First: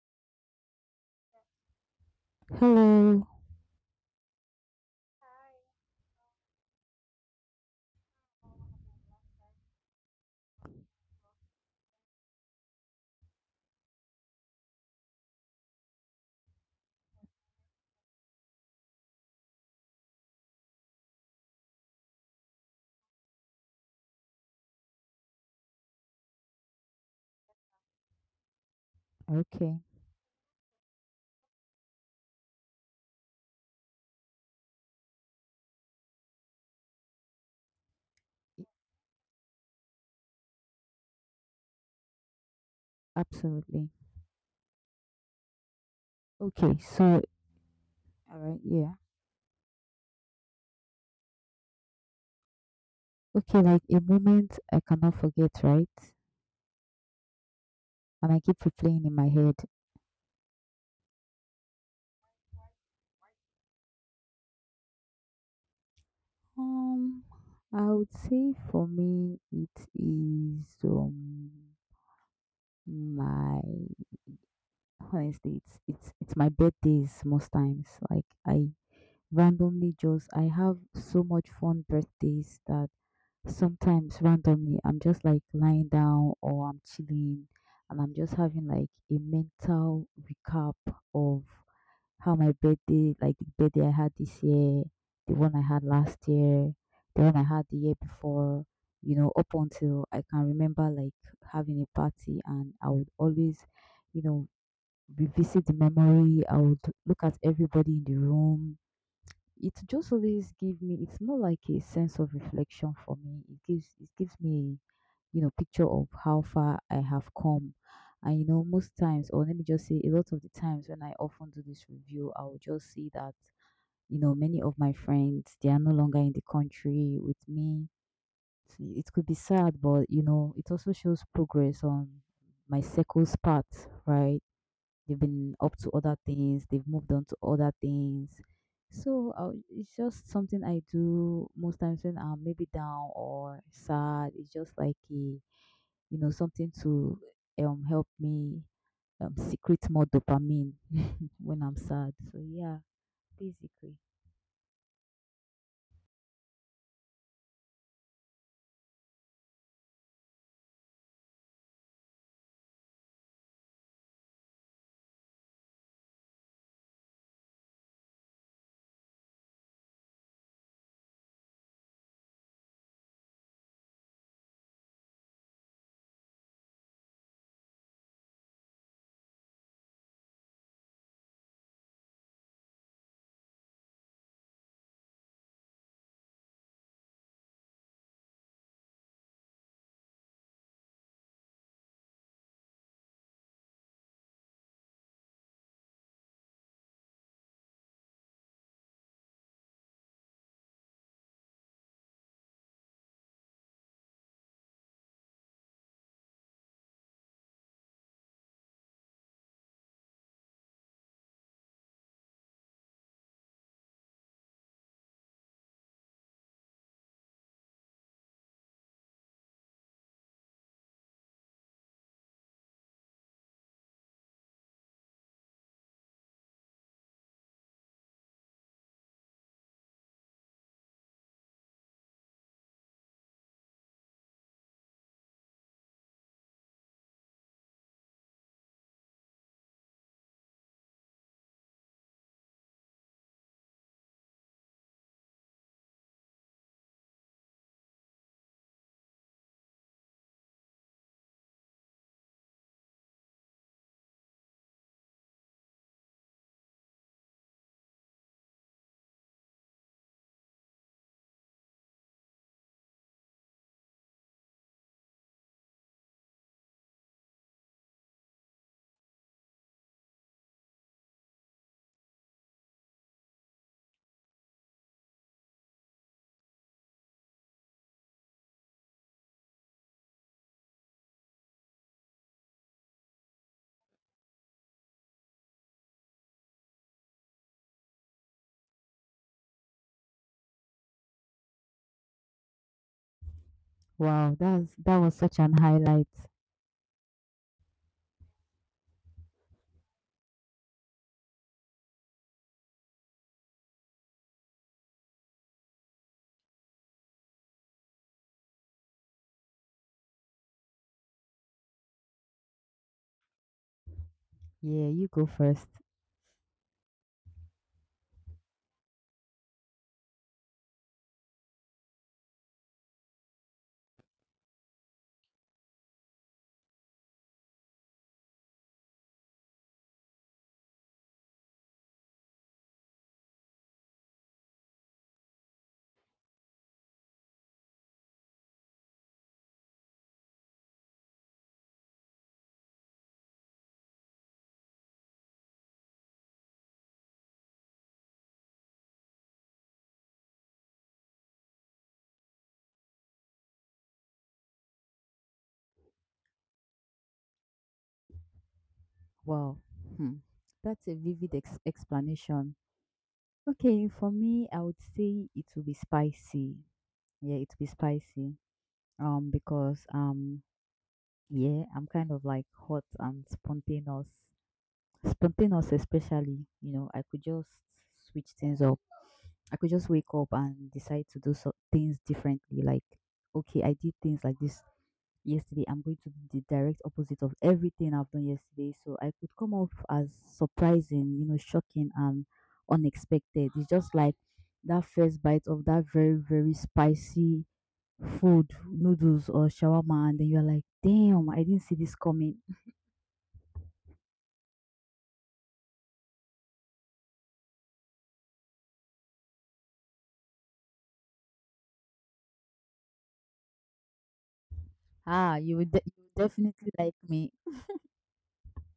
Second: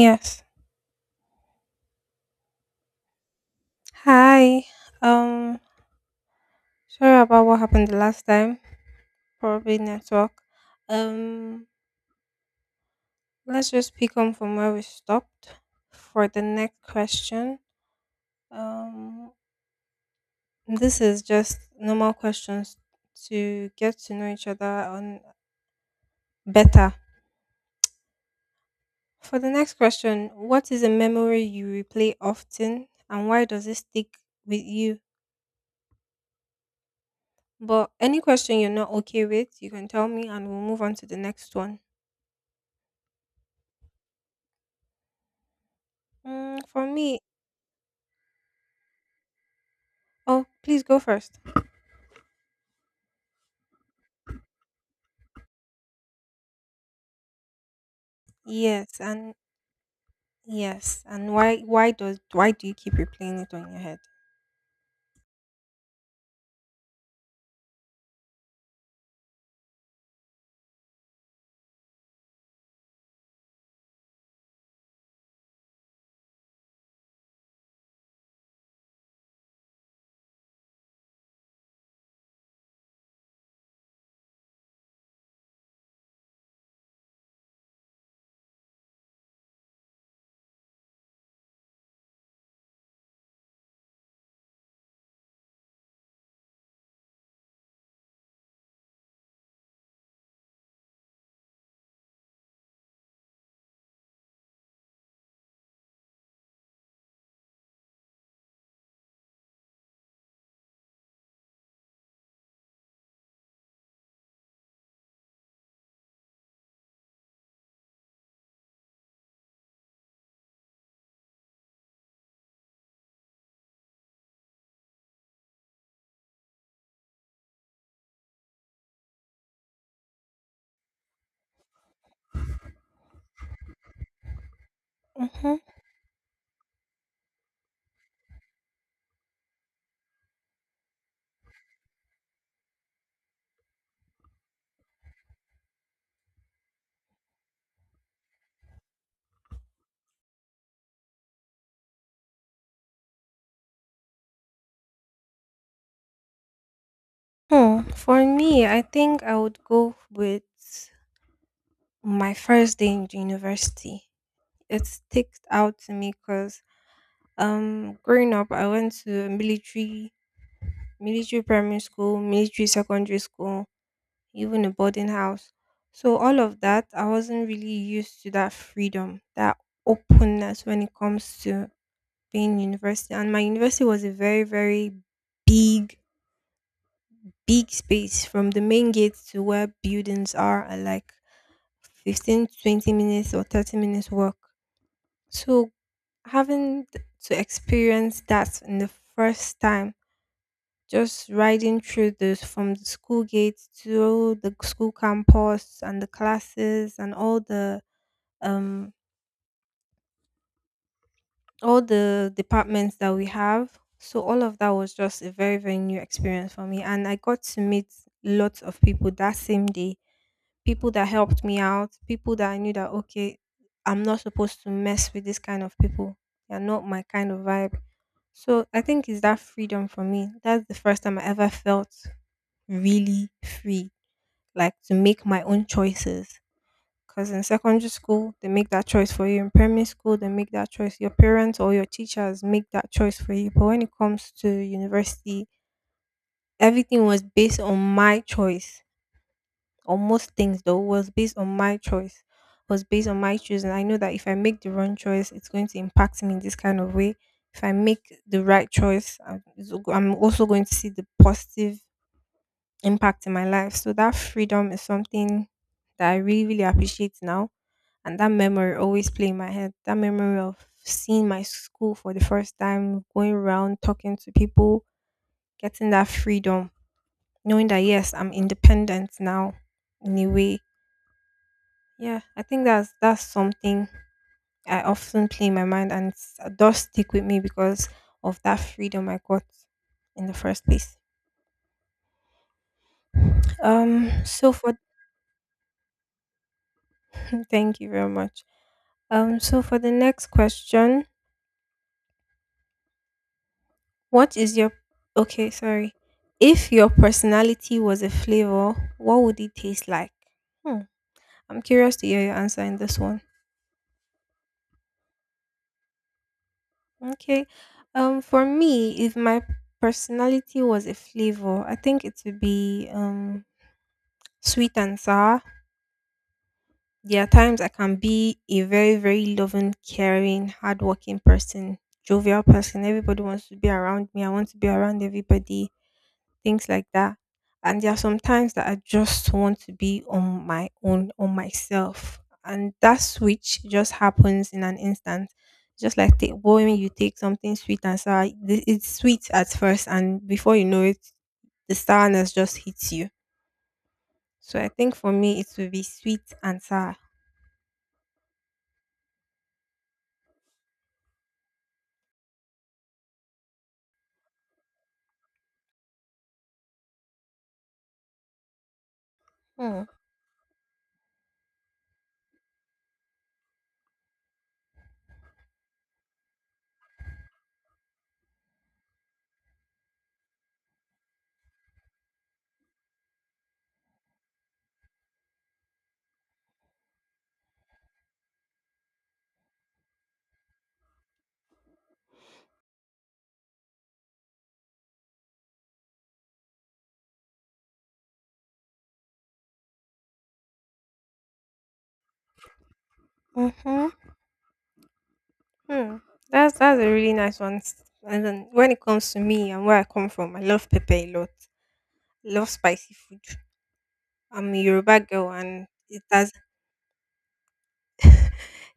Yes. Hello. Hi. Um, Sorry about what happened the last time. Probably network. Um, let's just pick on from where we stopped for the next question. Um, this is just normal questions to get to know each other on better. For the next Okay. question, what is a memory you replay often and why does it stick with you? But any question you're not okay with, you can tell me and we'll move on to the next one. Absolutely. Okay. For me, So, all right. Yeah. oh, please go first. Okay. Like a moment I cannot forget, right? And I keep Yes, replaying in my and head. yes, and why? Why does? Why do you keep replaying it on your head? Um, I would say for me, it is my honestly, it's my birthdays most times. Like I randomly just I have so much fun birthdays that sometimes randomly, I'm just like lying down or I'm chilling, and I'm just having like a mental recap of how my birthday, like the birthday I had this year, the one I had last year, the one I had the year before, you know, up until I can remember like having a party. And I would always, you know, revisit the memory. I would look at everybody in the room. It just always give me, it's more like a sense of reflection for me. It gives me, you know, picture of how far I have come. And you know, most times, or let me just say a lot of the times when I often do this review, I will just see that, you know, many of my friends, they are no longer in the country with me. It could be sad, but you know, it also shows progress on my circle's path, right? They've Mm-hmm. been up to other things. They've moved on to other things. So it's just something I do most times when I'm maybe down or sad. It's just like a, you know, something to help me secrete more dopamine when I'm sad. So yeah, basically. Hmm. For me, I think I would go with my first day in university. It sticks out to me because growing up, I went to a military primary school, military secondary school, even a boarding house. So all of that, I wasn't really used to that freedom, that openness when it comes to being university, and my university was a very big big space from the main gate to where buildings are like 15-20 minutes or 30 minutes walk. So having to experience that in the first time, just riding through this from the school gate to the school campus and the classes and um all the departments that we have. So all of that was just a very, very new experience for me. And I got to meet lots of people that same day. People that helped me out, people that I knew that okay, I'm not supposed to mess with this kind of people. They're not my kind of vibe. So I think it's that freedom for me. That's the first time I ever felt really free, like to make my own choices. Because in secondary school, they make that choice for you. In primary school, they make that choice. Your parents or your teachers make that choice for you. But when it comes to university, everything was based on my choice. Or most things, though, was based on my choice, was based on my choosing. I know that if I make the wrong choice, it's going to impact me in this kind of way. If I make the right choice, I'm also going to see the positive impact in my life. So that freedom is something that I really, really appreciate now, and that memory always play in my head. That memory of seeing my school for the first time, going around talking to people, getting that freedom, knowing that yes, I'm independent now in a way. Yeah, I think that's something I often play in my mind, and it does stick with me because of that freedom I got in the first place. Wow, So for that's, that was such an highlight. Thank you very much. So for the next question, What is your okay, sorry. If your personality was a flavor, what would it taste like? Hmm. I'm curious to hear your answer in this one. Yeah, you go first. Okay. For me, if my personality was a flavor, I think it would be sweet and sour. There are times I can be a very, very loving, caring, hardworking person, jovial person. Everybody wants to be around me. I want to be around everybody, things like that. And there are some times that I just want to be on my own, on myself. And that switch just happens in an instant. Just like when you take something sweet and sour, it's sweet at first, and before you know it, the sourness just hits you. So I think for me, it will be sweet and sour. Wow. Hmm. That's a vivid explanation. Okay, for me, I would say it will be spicy. Yeah, it'll be spicy. Hmm. Because yeah, I'm kind of like hot and spontaneous. Spontaneous, especially, you know, I could just switch things up. I could just wake up and decide to do so things differently. Like, okay, I did things like this yesterday. I'm going to do the direct opposite of everything I've done yesterday. So I could come off as surprising, you know, shocking and unexpected. It's just like that first bite of that very, very spicy food, noodles or shawarma, and then you're like, "Damn, I didn't see this coming." Mm-hmm. Hmm. That's a really nice one. And then when it comes to me and where I come from, I love pepper a lot. Love spicy food. I'm a Yoruba girl, Ah, you and would de- you would definitely like me.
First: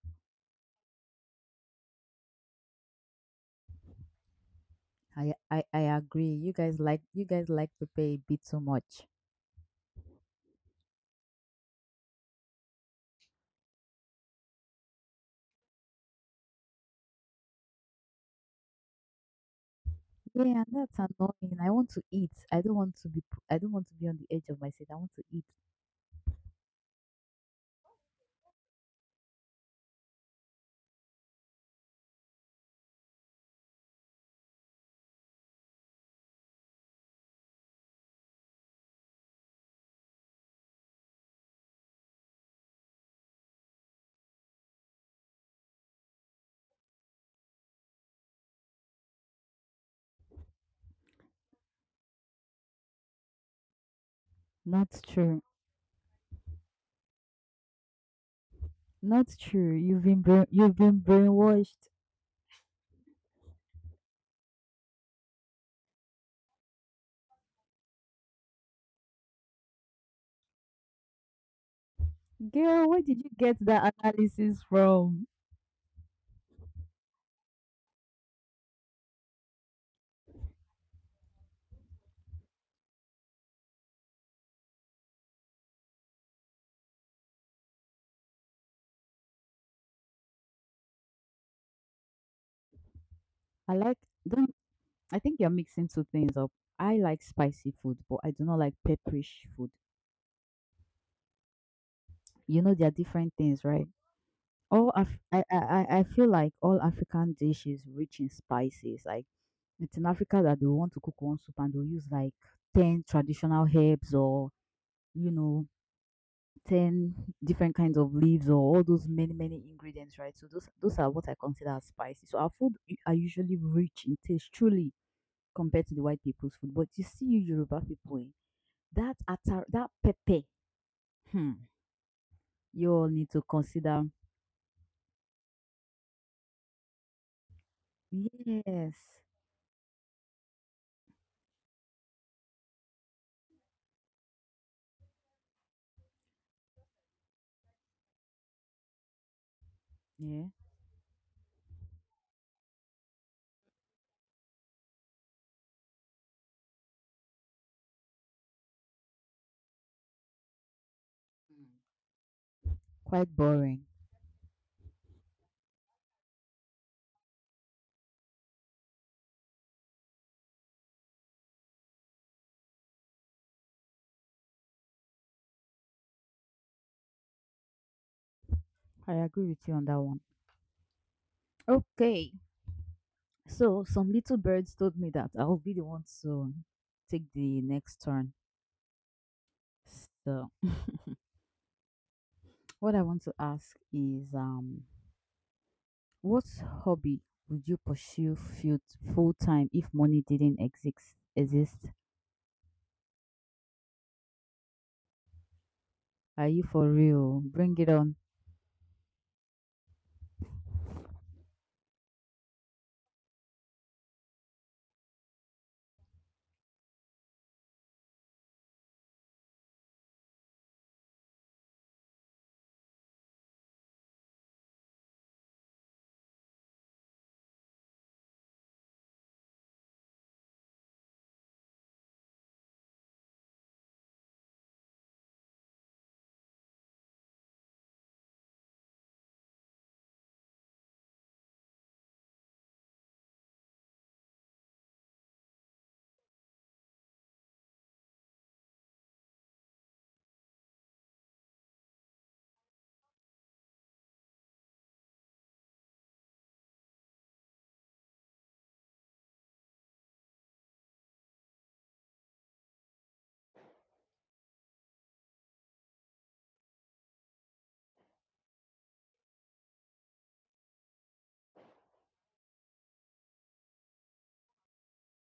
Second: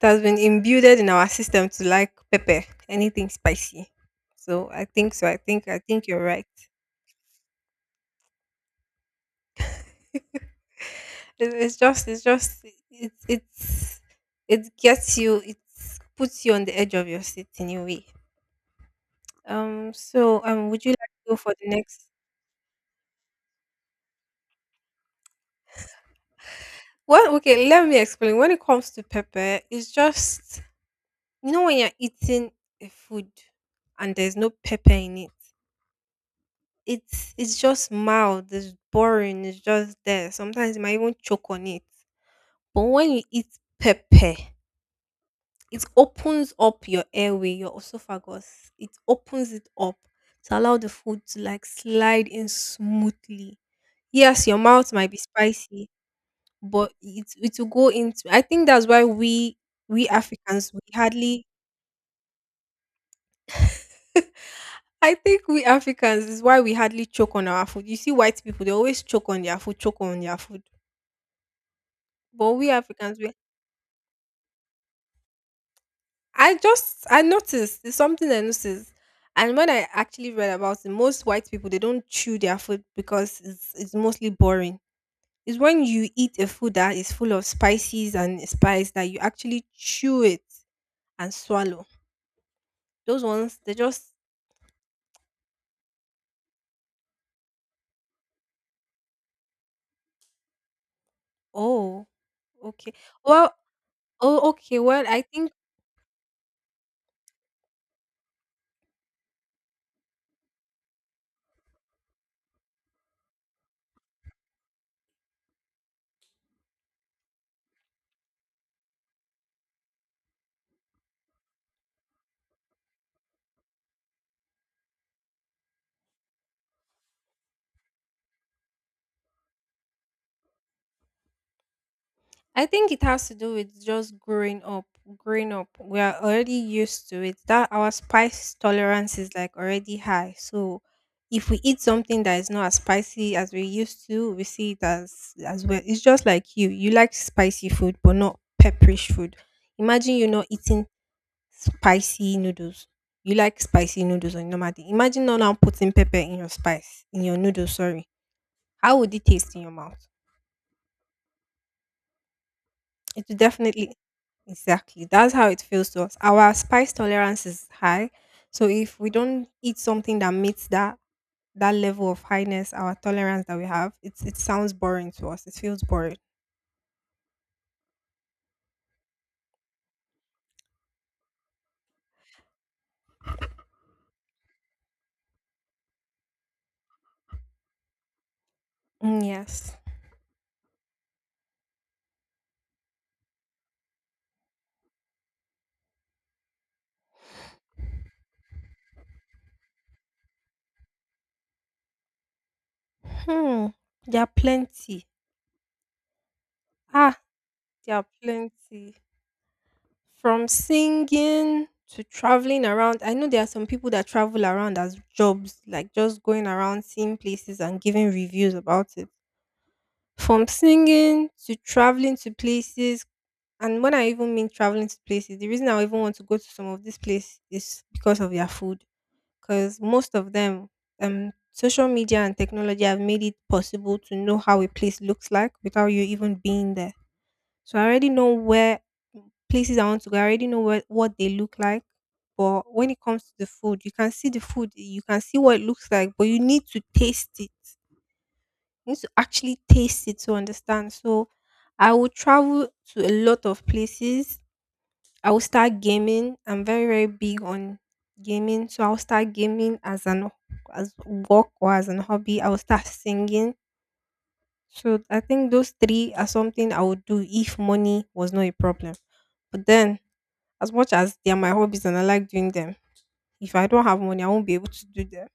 it has been imbued in our system to like pepper, anything spicy. So I think so. I, I I I think you're agree. right. You guys like pepper a bit too much. It, it's just it's just it's it gets you, it puts you on the edge of your seat in a way. Yeah, and Would you that's like to go for annoying. the I want to next eat. I don't want to be on the edge of my seat. I want to eat. well, okay, let me explain. When it comes to pepper, it's just, you know, when you're eating a food and there's no pepper in it, it's just mild, it's boring, it's just there. Sometimes you might even choke on it. But when you eat pepper, it opens up your airway, your esophagus. It opens it up to allow the food to like slide in smoothly. Yes, your mouth Not might be true. spicy, but it will go into. I think that's why Not true. We Africans You've we been hardly brainwashed. I think we Africans is why we hardly choke on our food. You see white people, they always choke on their food, choke on their food. But we Girl, where Africans, did you we get that analysis from? I just, I noticed, it's something I noticed, and when I actually read about it, most white people they don't chew their food because it's mostly boring. It's when you eat a food that is full of spices and spice that you actually chew it and swallow. Those ones they I like just don't I think you're mixing two things up. I like spicy food, but I do not like pepperish food. oh, You know, there okay are different well things, right? oh okay, All Af- I feel like all African dishes rich in spices. Like it's in Africa that they want to cook one soup and they'll use like 10 traditional herbs or, you know, 10 different kinds of leaves or all those many many ingredients, right? So those are what I consider as spicy. So our food are usually rich in taste, truly compared to the white people's food. But you see, you Yoruba people, eh, that atar, that pepe. Hmm. I think You it all has need to to do with consider. just growing up. Growing up, we are already used to it. That our spice Yes. tolerance is like already high. So if we eat something that is not as spicy as we used to, we see it as well. It's just like you. You like spicy food, but not pepperish food. Imagine you Yeah. not eating spicy noodles. You like spicy noodles on normal. Normally. Imagine not now putting pepper in your spice in your noodles. Sorry, how would it taste in your mouth? It Quite will boring. definitely, exactly. That's how it feels to us. Our spice tolerance is high, so if we don't eat something that meets that level of highness, our tolerance that we have, it sounds boring to us. It feels boring. I agree with you on that one. Okay. So some little birds told me that I'll be the one to take the next turn. Mm, yes. So what I want to ask is what hobby would you pursue full time if money didn't exist? Hmm. There are plenty. Are you for Ah, real? Bring it there are on. plenty. From singing to traveling around. I know there are some people that travel around as jobs, like just going around seeing places and giving reviews about it. From singing to traveling to places, and when I even mean traveling to places, the reason I even want to go to some of these places is because of their food. Because most of them, social media and technology have made it possible to know how a place looks like without you even being there. So I already know where places I want to go. I already know what they look like. But when it comes to the food, you can see the food, you can see what it looks like, but you need to taste it. You need to actually taste it to understand. So I will travel to a lot of places. I will start gaming. I'm very, very big on gaming. So I'll start gaming as an as work or as an hobby. I will start singing. So I think those three are something I would do if money was not a problem. But then, as much as they are my hobbies and I like doing them, if I don't have money, I won't be able to do them.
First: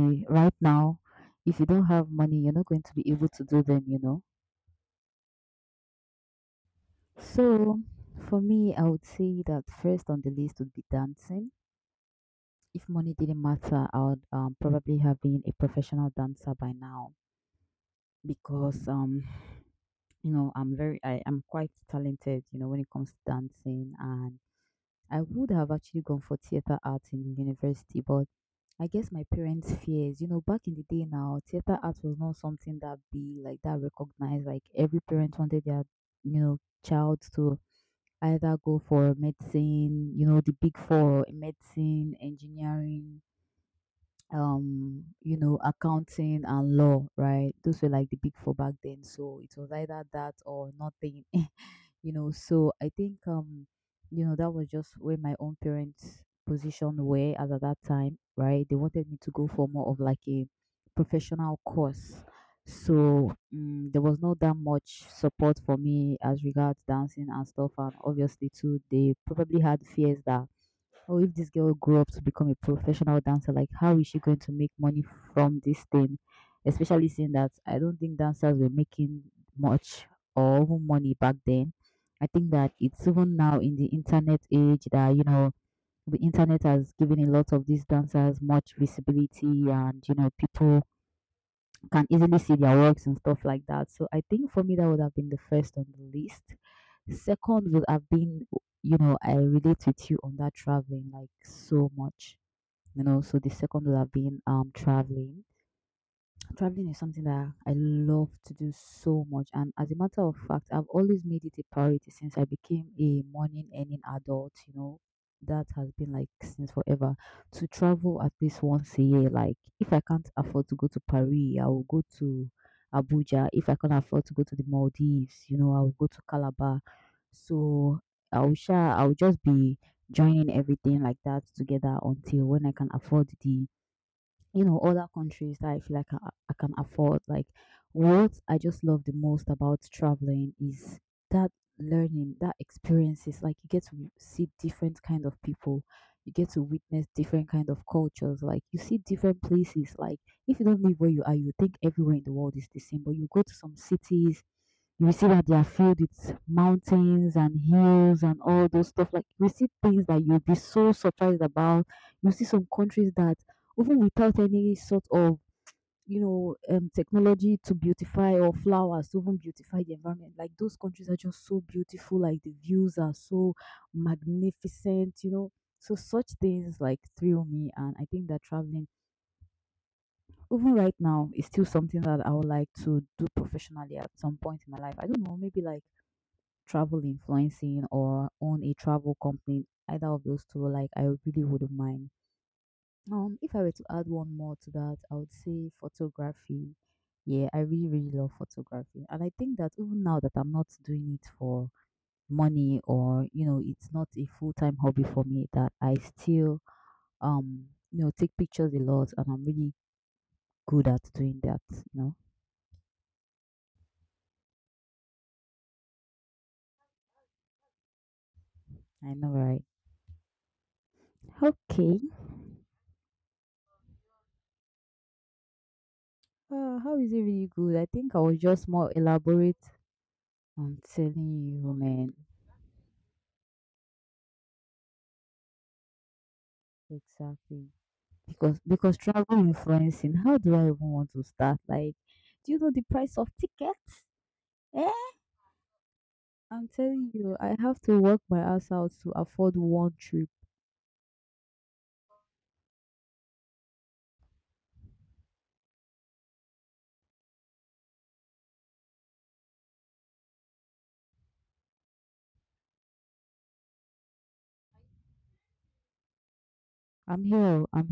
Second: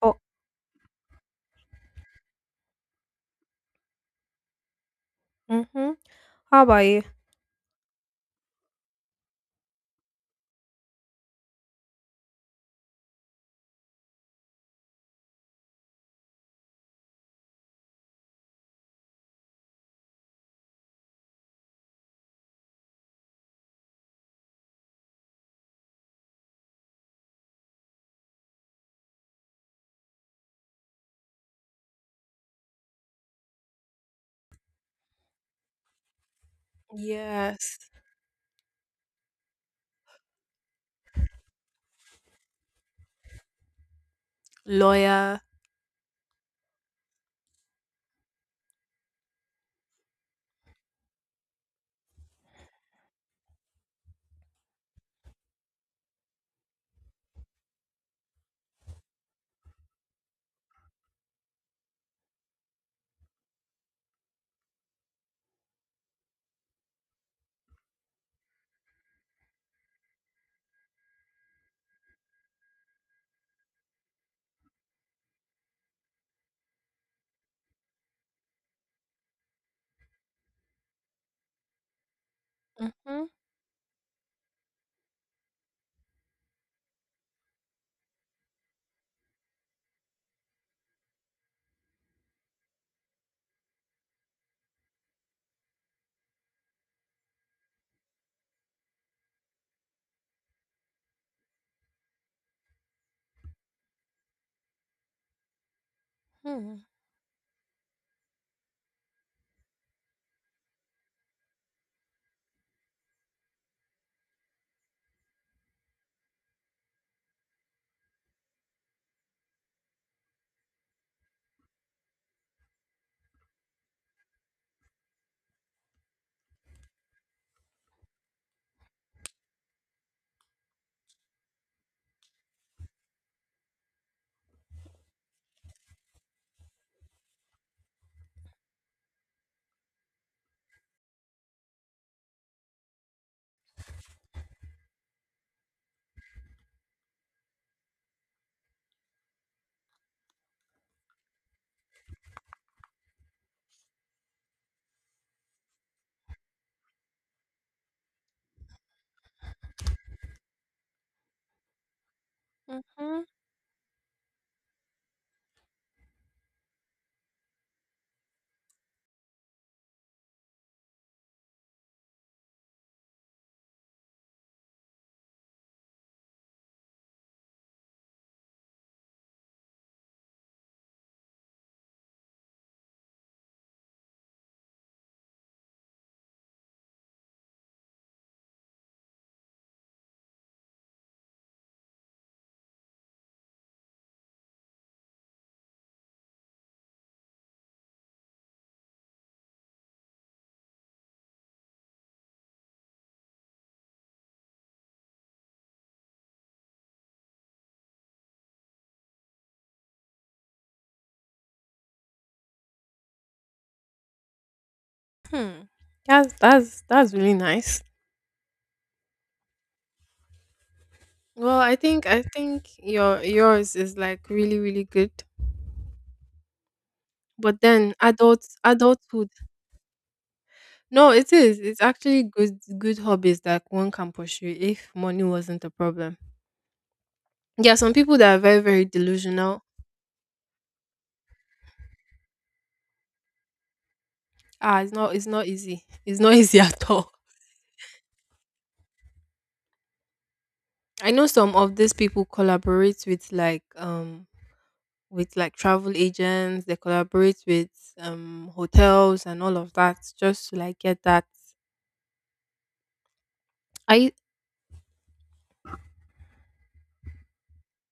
Oh, Right now, if you don't have money, you're not going to be able to do them, you know. mm-hmm. How about you? So, for me, I would say that first on the list would be dancing. If money didn't matter, I would probably have been a professional dancer by now because you know, I am quite talented, you know, when it comes to dancing. And I would have actually gone for theater arts in university, but I guess my parents' fears. You know, back in the day now, theater art was not something that be like that recognized. Like every parent wanted their, you know, child to Yes. either go for medicine, you know, the big four: medicine, engineering, you Lawyer. know, accounting and law, right? Those were like the big four back then. So it was either that or nothing. You know. So I think you know, that was just where my own parents' position were as at that time, right? They wanted me to go for more of like a professional course. So there was not that much support for me as regards dancing and stuff, and obviously too, they probably had fears that, oh, if this girl grew up to become a professional dancer, like how is she going to make money from this thing? Especially seeing that I don't think dancers were making much or even money back then. I think that it's Mm-hmm. even now in the internet age that, you know, the internet has given a lot of these dancers much visibility and, you know, people can easily see their works and stuff like that. So I think for me that would have been the first on the list. Second would have been, you know, I relate with you on that traveling like so much. You know, so the second would have been traveling. Hmm. Traveling is something that I love to do so much. And as a matter of fact, I've always made it a priority since I became a morning earning adult, you know. That has been like since forever, to travel at least once a year. Like, if I can't afford to go to Paris, I will go to Abuja. If I can't afford to go to the Maldives, you know, I will go to Calabar. So, I'll, share. I'll just be joining everything like that together until when I can afford the, you know, other countries that I feel like I can afford. Like what I just love the most about traveling is that learning, that experiences. Like you get to see different kind of people, you get to witness different kind of cultures. Like you see different places. Like if you don't live where you are, you think everywhere in the world is the same. But you go to some cities, you see that they are filled with mountains and hills and all those stuff. Like you see things that you'll be so surprised about. You see some countries Mm-hmm. that even without any sort of, you know, technology to beautify or flowers to even beautify the environment, like those countries are just so beautiful, like the views are so magnificent, you know. So such things like thrill me, and I think that traveling even right now is still something that I would like to do professionally at some point in my life. I don't know, maybe like travel influencing or own a travel company, either of those two, like I really wouldn't mind. If I were to add one more to that, I would say photography. Yeah, I really, really love photography. And I think that even now that I'm not doing it for money or, you know, it's not a full-time hobby for me, that I still, um, you know, take pictures a lot and I'm really good at doing that, you know. Hmm. That's really nice. I know, right? Well, Okay. I think your yours is like really good. How is it really But good? I then think I was adults just more adulthood. elaborate. I'm No, it is. telling you, It's man. actually good good hobbies that one can pursue if money wasn't a problem. Exactly. There are some people that are Because very very because travel delusional. influencing, how do I even want to start? Like, do you know the price of tickets? Ah, Eh? It's not easy. It's not easy I'm at telling all. you, I have to work my ass out to afford one trip. I know some of these people collaborate with with like travel agents. They collaborate with hotels and all of that just to like get that. I I'm here. Oh, I'm